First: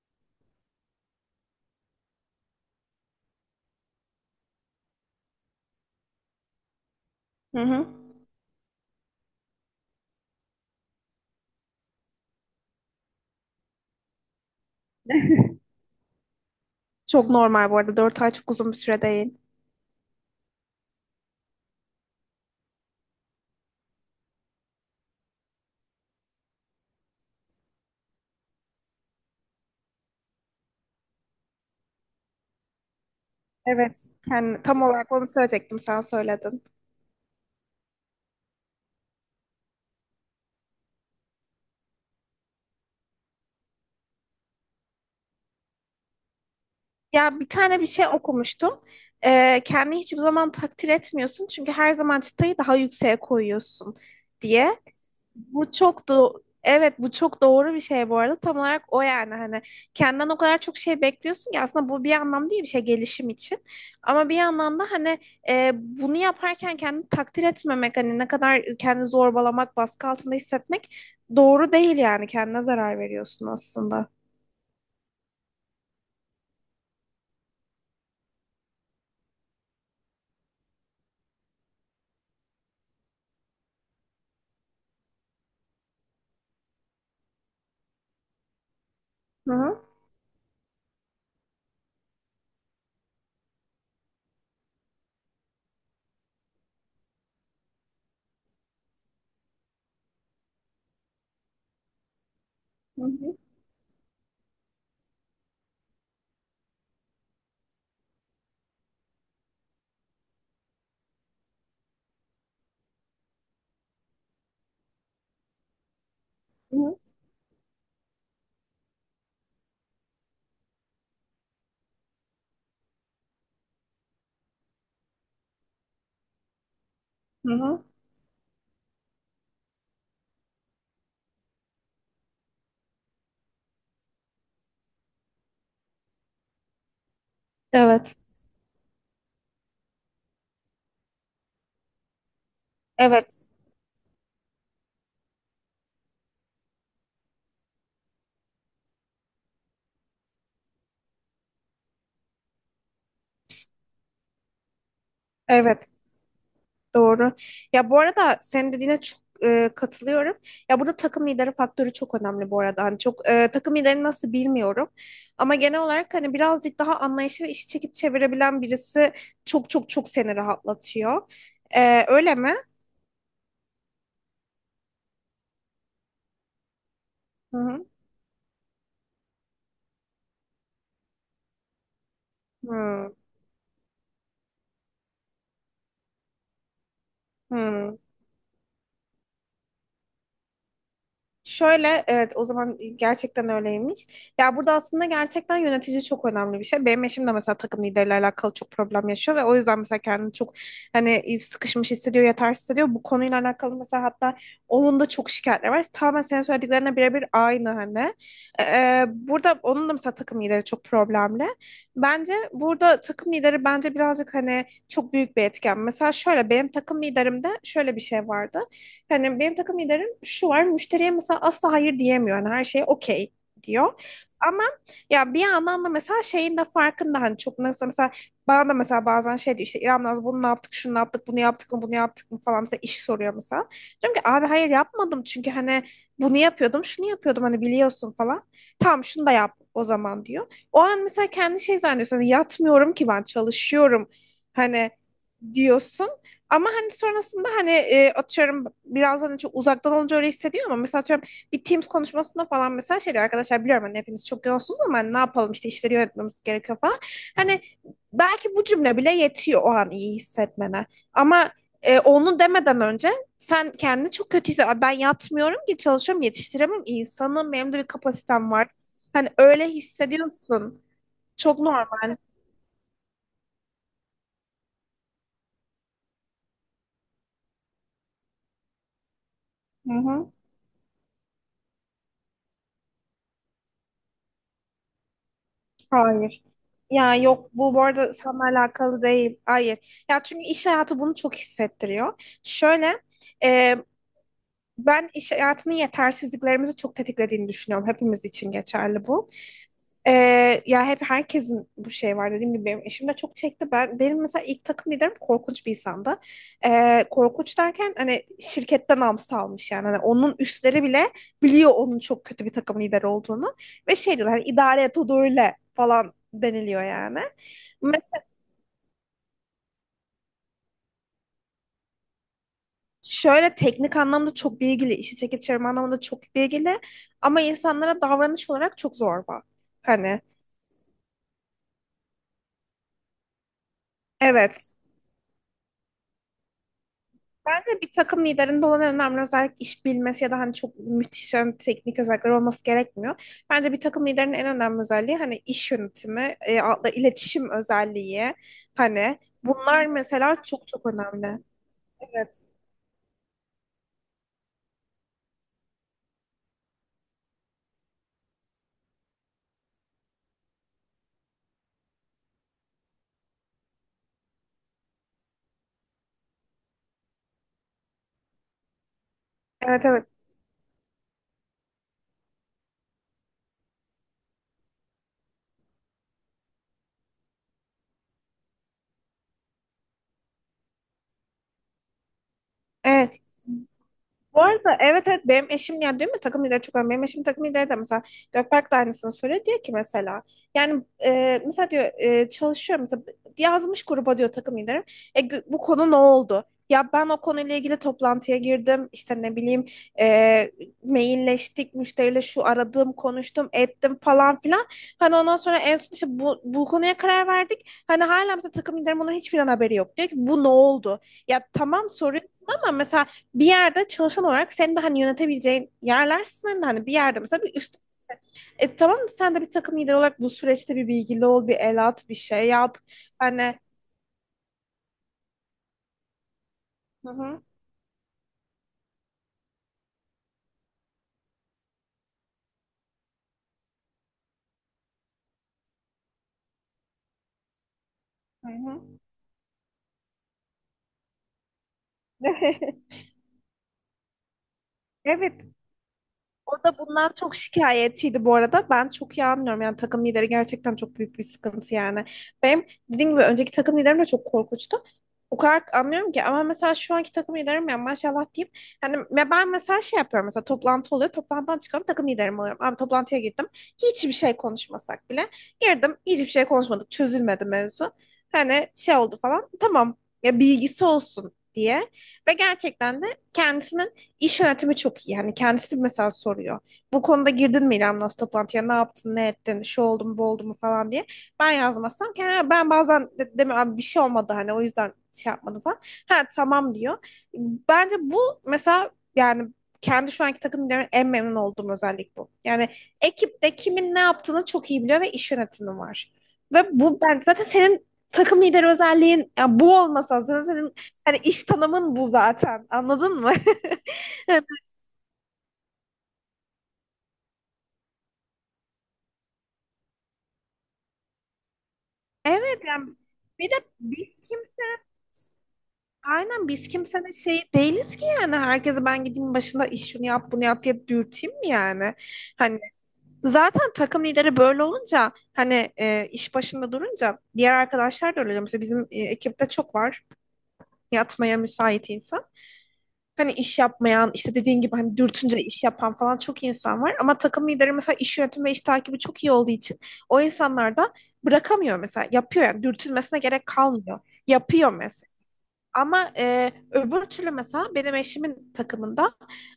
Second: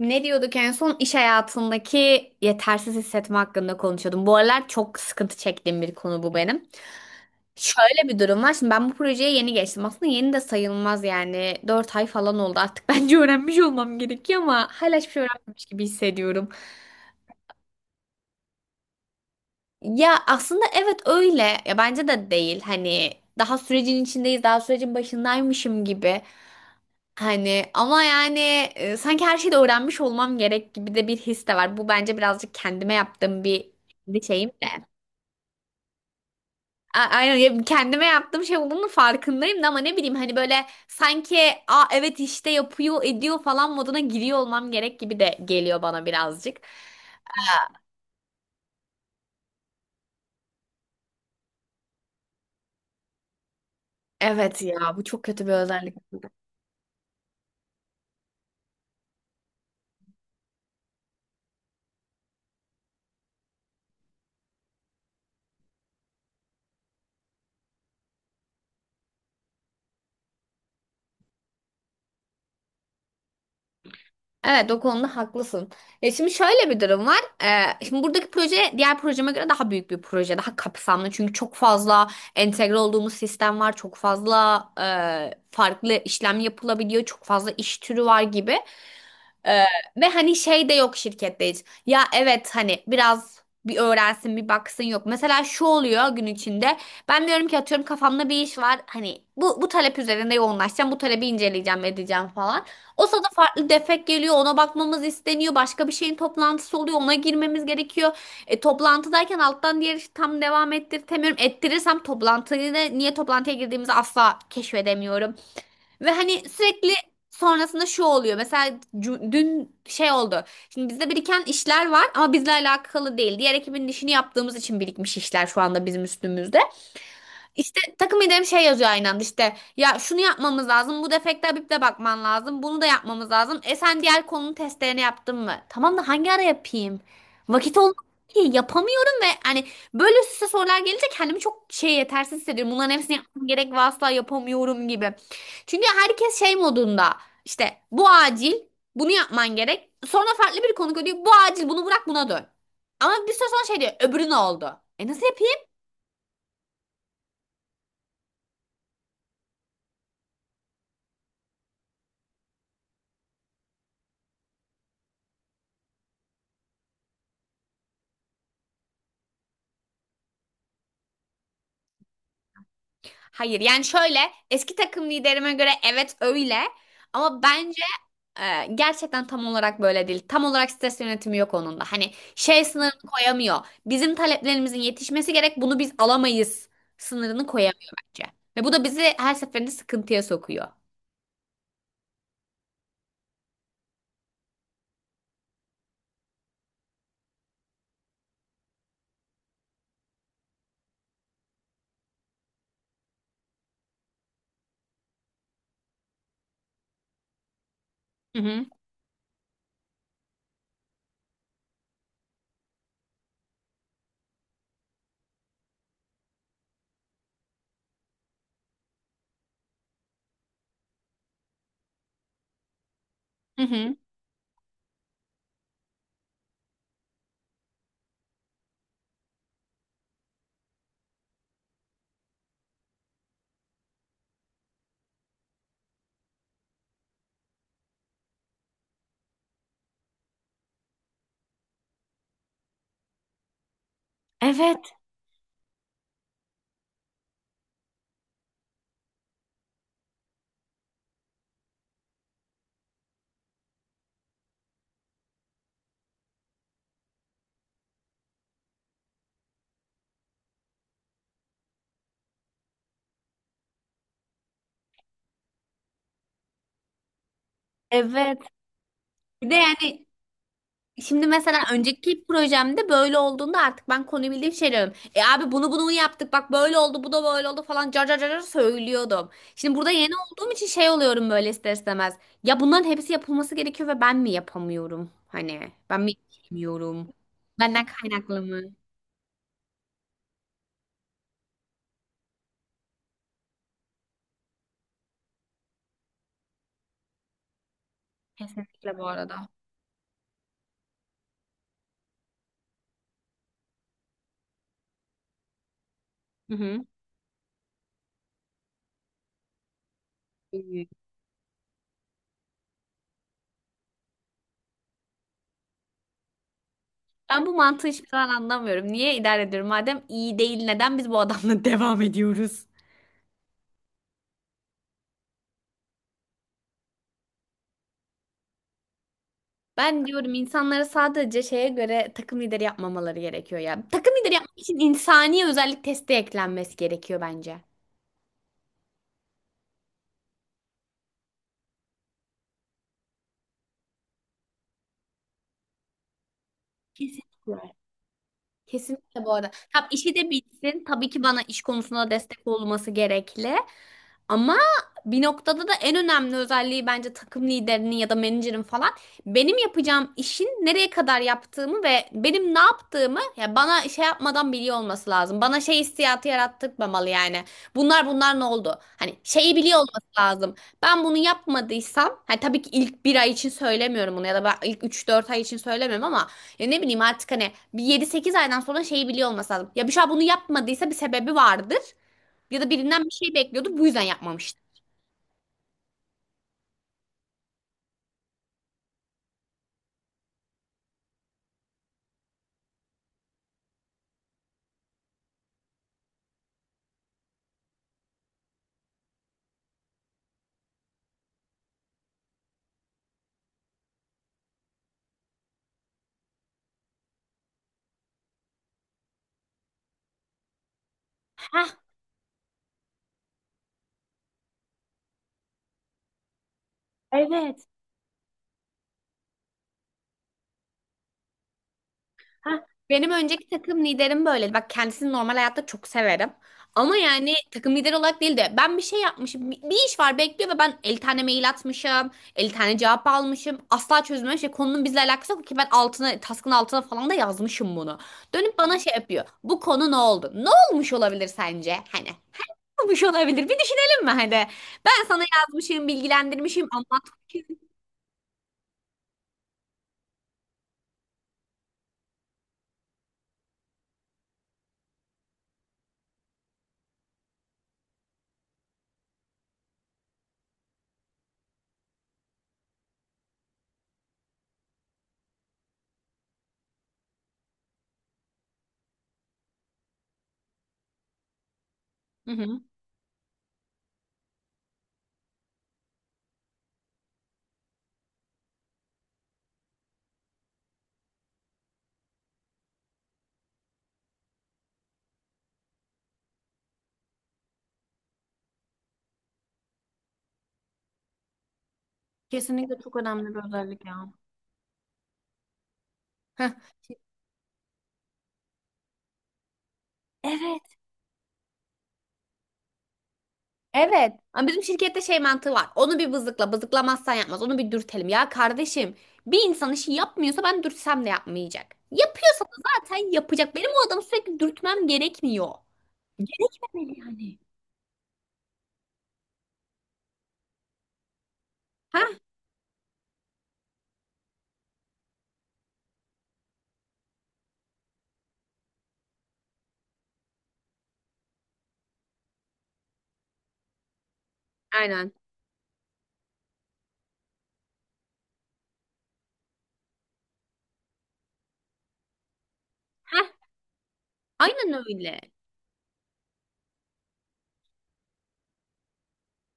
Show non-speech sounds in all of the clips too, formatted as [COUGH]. Ne diyorduk en son iş hayatındaki yetersiz hissetme hakkında konuşuyordum. Bu aralar çok sıkıntı çektiğim bir konu bu benim. Hı hı. Şöyle bir durum var. Şimdi ben bu projeye yeni geçtim. Aslında yeni de sayılmaz yani. 4 ay falan oldu artık. [LAUGHS] Bence öğrenmiş olmam gerekiyor ama hala hiçbir şey öğrenmemiş [LAUGHS] gibi hissediyorum. Çok normal bu arada. 4 ay çok uzun bir süre değil. Ya aslında evet öyle. Ya bence de değil. Hani daha sürecin içindeyiz, daha sürecin başındaymışım gibi. Hani ama yani sanki her şeyi de öğrenmiş olmam gerek gibi de bir his de var. Bu bence birazcık kendime yaptığım bir Evet. kendi şeyim Yani tam de. olarak onu söyleyecektim. Sen söyledin. Aynen ya kendime yaptığım şey olduğunu farkındayım da ama ne bileyim hani böyle sanki evet işte yapıyor ediyor falan moduna giriyor olmam gerek gibi de geliyor bana birazcık. Ya bir tane bir şey okumuştum. Kendini hiçbir zaman takdir etmiyorsun. Çünkü her zaman çıtayı daha yükseğe koyuyorsun Evet diye. ya bu çok kötü bir Bu özellik. çok da evet bu çok doğru bir şey bu arada. Tam olarak o yani hani kendinden o kadar çok şey bekliyorsun ki aslında bu bir anlamda iyi bir şey gelişim için. Ama bir yandan da hani bunu yaparken kendini takdir etmemek, hani ne kadar kendini zorbalamak, baskı altında hissetmek doğru değil, yani kendine zarar veriyorsun aslında. Evet o konuda haklısın. Ya şimdi şöyle bir durum var. Şimdi buradaki proje diğer projeme göre daha büyük bir proje, daha kapsamlı. Çünkü çok fazla entegre olduğumuz sistem var, çok fazla farklı işlem yapılabiliyor, çok fazla iş türü var gibi. Hı Ee, hı. Ve hani şey de yok şirkette hiç. Ya evet hani biraz bir öğrensin bir baksın yok. Mesela şu oluyor gün içinde. Ben diyorum ki atıyorum kafamda bir iş var. Hani bu talep üzerinde yoğunlaşacağım. Bu talebi inceleyeceğim edeceğim falan. Hı O sırada hı. farklı defek geliyor. Ona bakmamız isteniyor. Başka bir şeyin toplantısı oluyor. Ona girmemiz gerekiyor. Toplantıdayken alttan diğer işi tam devam ettirtemiyorum. Ettirirsem toplantıyı da niye toplantıya girdiğimizi asla keşfedemiyorum. Ve hani Hı sürekli hı. sonrasında şu oluyor. Mesela dün şey oldu. Şimdi bizde biriken işler var ama bizle alakalı değil. Diğer ekibin işini yaptığımız için birikmiş işler şu anda bizim üstümüzde. Hı İşte hı. takım liderim şey yazıyor aynı anda işte ya şunu yapmamız lazım bu defekte Habib'le bakman lazım bunu da yapmamız lazım. Sen diğer konunun testlerini yaptın mı? Tamam da hangi ara yapayım? Vakit olmuyor, Evet. ki yapamıyorum ve hani böyle üst üste sorular gelince kendimi çok şey yetersiz hissediyorum. Bunların hepsini Evet. yapmam gerek ve asla yapamıyorum gibi. Çünkü herkes şey modunda işte bu acil bunu yapman gerek. Sonra farklı bir konu diyor bu acil bunu bırak buna dön. Ama bir süre sonra şey diyor öbürü ne oldu? Nasıl yapayım? Evet. Doğru. Ya bu arada senin dediğine çok katılıyorum. Ya burada takım lideri faktörü çok önemli bu arada. Hani çok takım lideri nasıl bilmiyorum. Ama genel olarak hani birazcık daha anlayışlı ve işi çekip çevirebilen birisi çok çok çok seni rahatlatıyor. E, öyle mi? Hayır yani şöyle eski takım liderime göre evet öyle ama Hı bence hı. Gerçekten tam olarak böyle değil. Tam olarak stres yönetimi yok onun da. Hani şey sınırını Hı. koyamıyor. Bizim taleplerimizin yetişmesi gerek bunu biz alamayız sınırını koyamıyor Hı. bence. Ve bu da bizi her seferinde sıkıntıya sokuyor. Şöyle evet, o zaman gerçekten öyleymiş. Ya burada aslında gerçekten yönetici çok önemli bir şey. Benim eşim de mesela takım lideriyle alakalı çok problem yaşıyor ve o yüzden mesela kendini çok hani sıkışmış hissediyor, yetersiz hissediyor. Bu konuyla alakalı mesela hatta onun da çok şikayetleri var. Tamamen senin söylediklerine birebir aynı hani. Hı hı. Burada onun da mesela takım lideri çok problemli. Bence burada takım lideri bence birazcık hani çok büyük bir etken. Mesela şöyle benim takım liderimde şöyle bir şey vardı. Yani benim takım liderim şu var. Müşteriye mesela asla hayır diyemiyor. Yani her şeye okey Hı hı. diyor. Ama ya bir yandan da mesela şeyin de farkında hani, çok nasıl, mesela bana da mesela bazen şey diyor, işte İrem Naz bunu ne yaptık, şunu ne yaptık, bunu yaptık mı, bunu yaptık mı falan, mesela iş soruyor mesela. Diyorum ki abi hayır yapmadım, çünkü hani bunu yapıyordum, şunu yapıyordum, hani biliyorsun falan. Tamam, şunu da yap o zaman diyor. O an mesela kendi şey zannediyorsun, hani yatmıyorum ki ben, çalışıyorum hani Evet, diyorsun. Ama hani sonrasında hani atıyorum biraz hani çok uzaktan olunca öyle hissediyor, ama mesela atıyorum bir Teams konuşmasında falan mesela şey diyor, arkadaşlar biliyorum hani hepiniz çok yoğunsunuz, ama hani ne yapalım, işte işleri yönetmemiz gerekiyor falan. Hani belki bu cümle bile yetiyor o an iyi hissetmene. Ama onu demeden önce sen kendini çok kötü hissediyorsun. Ben yatmıyorum ki, çalışıyorum, yetiştiremem, insanım, benim de bir evet. kapasitem var. Hani Bir de öyle yani hissediyorsun. şimdi mesela Çok normal. önceki projemde böyle olduğunda artık ben konuyu bildiğim şey diyorum. Abi bunu yaptık bak böyle oldu bu da böyle oldu falan car car car car söylüyordum. Şimdi burada Hı yeni hı. olduğum için şey oluyorum böyle ister istemez. Ya bunların hepsi yapılması gerekiyor ve ben mi yapamıyorum? Hani ben mi Hayır. bilmiyorum? Ya yok, bu bu Benden arada kaynaklı seninle mı? alakalı değil. Hayır. Ya çünkü iş hayatı bunu çok hissettiriyor. Şöyle, e, ben iş hayatının yetersizliklerimizi çok tetiklediğini düşünüyorum. Hepimiz için Kesinlikle bu geçerli bu. arada. Ya hep herkesin bu şey var, dediğim gibi benim eşim de çok çekti. Benim mesela ilk takım liderim korkunç bir insandı. Hı hı. Korkunç derken hani şirketten namsa almış yani. Hani onun üstleri bile biliyor onun çok kötü bir takım lideri olduğunu ve şey diyorlar, hani idare et, o da öyle falan deniliyor yani. Ben bu mantığı hiçbir Mesela zaman anlamıyorum. Niye idare ediyorum? Madem iyi değil neden biz bu adamla [LAUGHS] devam ediyoruz? şöyle teknik anlamda çok bilgili, işi çekip çevirme anlamında çok bilgili, ama insanlara davranış olarak çok zorba. Ben Hani diyorum insanlara sadece şeye göre takım lideri yapmamaları gerekiyor ya. Takım lideri yapmak evet. için insani özellik testi eklenmesi gerekiyor bence. Bence bir takım liderinde olan en önemli özellik iş bilmesi ya da hani çok müthiş yani teknik özellikler olması gerekmiyor. Bence bir takım liderinin en önemli özelliği hani iş yönetimi, iletişim Kesinlikle. özelliği, hani Kesinlikle bu arada. Tabii bunlar işi de mesela çok bilsin. çok Tabii ki bana önemli. iş konusunda Evet. destek olması gerekli. Ama bir noktada da en önemli özelliği bence takım liderinin ya da menajerin falan benim yapacağım işin nereye kadar yaptığımı ve benim ne yaptığımı ya bana şey yapmadan biliyor olması lazım. Bana şey hissiyatı yarattırmamalı yani. Bunlar ne oldu? Hani şeyi biliyor Evet, evet. olması lazım. Ben bunu yapmadıysam hani tabii ki ilk bir ay için söylemiyorum bunu ya da ben ilk 3-4 ay için söylemiyorum ama ya ne bileyim artık hani bir 7-8 aydan sonra şeyi biliyor olması lazım. Ya Büşra bunu yapmadıysa bir sebebi vardır. Ya da birinden bir Evet. şey bekliyordu. Bu yüzden Bu yapmamıştı. arada evet, evet, benim eşim yani, değil mi, takım lideri çok önemli. Benim eşim takım lideri de mesela Gökberk de aynısını söylüyor. Diyor ki mesela yani mesela diyor, çalışıyor mesela, yazmış gruba diyor takım liderim. E, bu konu ne oldu? Ya ben o konuyla ilgili toplantıya girdim. İşte ne bileyim, e, mailleştik müşteriyle, şu aradım konuştum ettim falan filan. Hani ondan sonra en son işte bu konuya karar verdik. Hani hala mesela takım liderim bunun hiçbir haberi yok. Diyor ki bu ne oldu? Ya Heh. tamam soruyorsun, ama mesela bir yerde çalışan olarak senin de hani yönetebileceğin yerler sınırlı. Hani bir yerde mesela bir Evet. üst. E tamam, sen de bir takım lideri olarak bu süreçte bir bilgili ol, bir el at, bir şey Ha, yap. benim önceki Hani takım liderim böyleydi. Bak kendisini normal hayatta çok severim. Ama hı yani hı. takım lideri olarak değil de ben bir şey yapmışım. Bir iş var bekliyor ve ben 50 tane mail atmışım. 50 tane cevap almışım. Asla çözmemiş. Şey, konunun bizle alakası yok ki ben altına, task'ın altına falan da yazmışım bunu. Hı Dönüp bana hı. şey yapıyor. Bu konu ne oldu? Ne olmuş olabilir sence? Hani. Olmuş [LAUGHS] olabilir? Bir düşünelim mi hadi? Ben sana Evet, yazmışım, o bilgilendirmişim, da bundan çok anlatmışım. şikayetçiydi bu arada. Ben çok iyi anlıyorum. Yani takım lideri gerçekten çok büyük bir sıkıntı yani. Benim dediğim gibi önceki takım liderim de çok korkunçtu. O kadar anlıyorum ki, ama mesela şu anki takım liderim ya maşallah diyeyim. Hani ben mesela şey yapıyorum, mesela toplantı oluyor. Toplantıdan çıkıyorum, takım liderim oluyorum. Abi toplantıya girdim. Hiçbir şey konuşmasak bile. Girdim, hiçbir şey konuşmadık. Çözülmedi mevzu. Hani şey oldu falan. Tamam, ya bilgisi olsun diye. Hı Ve hı. gerçekten de kendisinin İş yönetimi çok iyi. Yani kendisi mesela soruyor. Bu konuda girdin mi İrem Naz toplantıya? Ne yaptın, ne ettin, şu oldu mu, bu oldu mu falan diye. Ben yazmazsam kendi, ben bazen de, deme abi bir şey olmadı hani, o yüzden şey yapmadım falan. Ha tamam diyor. Bence bu mesela, yani kendi şu anki takım liderimden en memnun olduğum özellik bu. Yani Kesinlikle çok önemli bir ekipte özellik kimin ne ya. yaptığını çok iyi biliyor ve iş yönetimi var. Heh. Ve bu ben zaten senin takım lideri özelliğin, yani bu olmasa zaten Evet, senin hani iş tanımın bu zaten. Anladın mı? evet. Ama [LAUGHS] bizim şirkette şey mantığı var. Onu bir bızıkla, bızıklamazsan yapmaz. Onu bir dürtelim. Ya kardeşim, bir insan işi yapmıyorsa ben dürtsem de yapmayacak. Yapıyorsa da Evet yani, zaten bir yapacak. de Benim o adamı biz sürekli kimse dürtmem gerekmiyor. aynen biz Gerekmemeli kimsenin yani. şey değiliz ki yani, herkese ben gideyim başında, iş şunu yap bunu yap diye dürteyim mi yani? Heh, Hani zaten takım lideri böyle olunca hani, iş başında durunca diğer arkadaşlar da öyle oluyor. Mesela bizim ekipte çok var yatmaya müsait insan. Hani iş yapmayan, işte dediğin gibi hani aynen. dürtünce iş yapan falan çok insan var. Ama takım lideri mesela iş yönetimi ve iş takibi çok iyi olduğu için o insanlar da bırakamıyor, mesela yapıyor, yani dürtülmesine Heh, gerek kalmıyor, aynen yapıyor mesela. öyle. Ama öbür türlü mesela benim eşimin takımında,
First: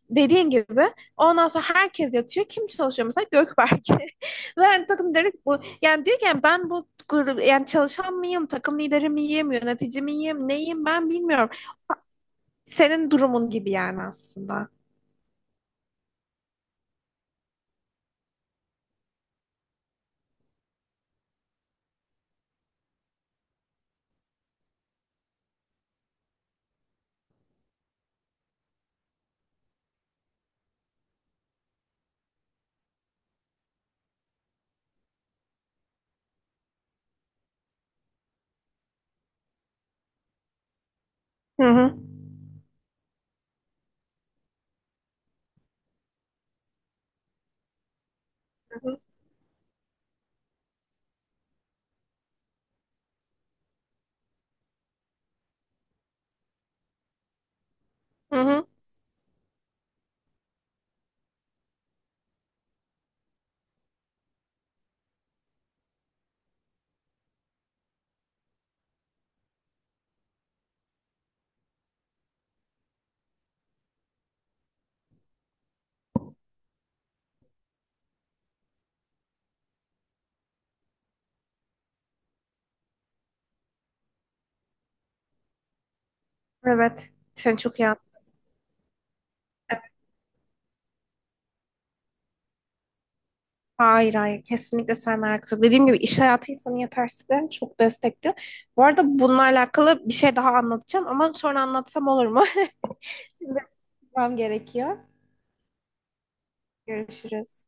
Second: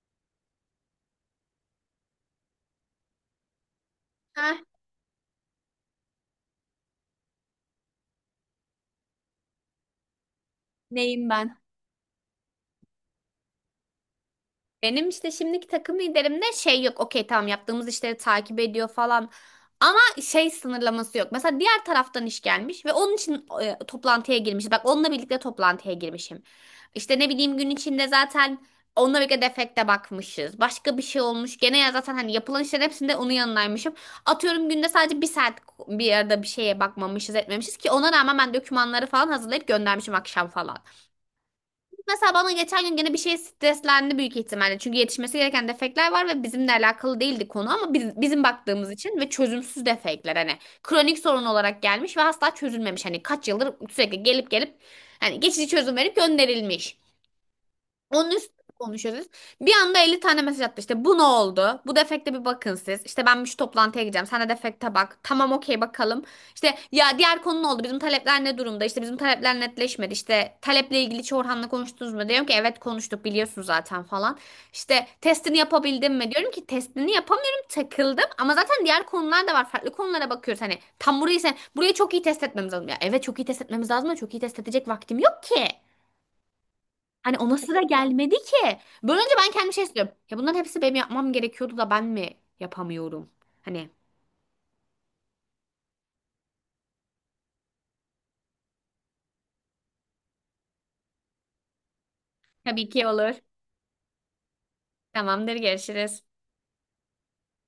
dediğin gibi, ondan sonra herkes yatıyor. Kim çalışıyor mesela? Gökberk. [LAUGHS] Heh, Ve yani takım direkt bu. Yani diyor ki, yani ben bu grup yani, çalışan mıyım? Takım lideri miyim? Yönetici miyim? Neyim ben neyim bilmiyorum. ben? Senin durumun gibi yani aslında. Benim işte şimdiki takım liderimde şey yok. Okey tamam yaptığımız işleri takip ediyor falan. Ama şey sınırlaması yok. Mesela diğer taraftan iş gelmiş ve onun için toplantıya girmiş. Bak onunla birlikte toplantıya girmişim. İşte ne bileyim gün içinde zaten onunla birlikte defekte bakmışız. Başka bir şey olmuş. Gene ya zaten hani yapılan işlerin hepsinde onun yanındaymışım. Atıyorum günde sadece bir saat bir arada bir şeye bakmamışız etmemişiz ki ona rağmen ben dokümanları falan hazırlayıp göndermişim akşam falan. Hı hı. Mesela bana geçen gün gene bir şey streslendi büyük ihtimalle. Çünkü yetişmesi gereken defekler var ve bizimle alakalı değildi konu ama bizim Hı baktığımız hı. için ve çözümsüz defekler hani kronik sorun olarak gelmiş ve asla çözülmemiş. Hani kaç yıldır sürekli gelip gelip hani geçici çözüm verip gönderilmiş. Onun Hı üstüne hı. konuşuyoruz. Bir anda 50 tane mesaj attı işte. Bu ne oldu? Bu defekte bir bakın siz. İşte ben şu toplantıya gideceğim. Sen de defekte bak. Tamam okey bakalım. İşte ya diğer konu ne oldu? Bizim talepler ne durumda? İşte bizim talepler netleşmedi. İşte taleple ilgili hiç Orhan'la konuştunuz mu? Diyorum ki evet konuştuk biliyorsun zaten falan. İşte testini yapabildim mi? Diyorum ki testini yapamıyorum takıldım. Ama zaten diğer konular da var. Farklı konulara bakıyoruz. Hani tam burayı çok iyi test etmemiz lazım. Ya evet çok iyi test etmemiz lazım ama çok iyi test edecek vaktim yok ki. Evet. Hani Sen ona çok sıra iyi anladın. gelmedi ki. Böyle önce ben kendim şey istiyorum. Ya bunların hepsi benim yapmam gerekiyordu da ben mi yapamıyorum? Hani Hayır, hayır, kesinlikle seninle alakası. Dediğim gibi iş hayatı insanın yetersizliklerini çok destekliyor. Bu arada bununla alakalı bir şey daha anlatacağım, ama sonra anlatsam olur mu? tabii ki olur. [LAUGHS] Şimdi yapmam gerekiyor. Tamamdır, görüşürüz. Görüşürüz.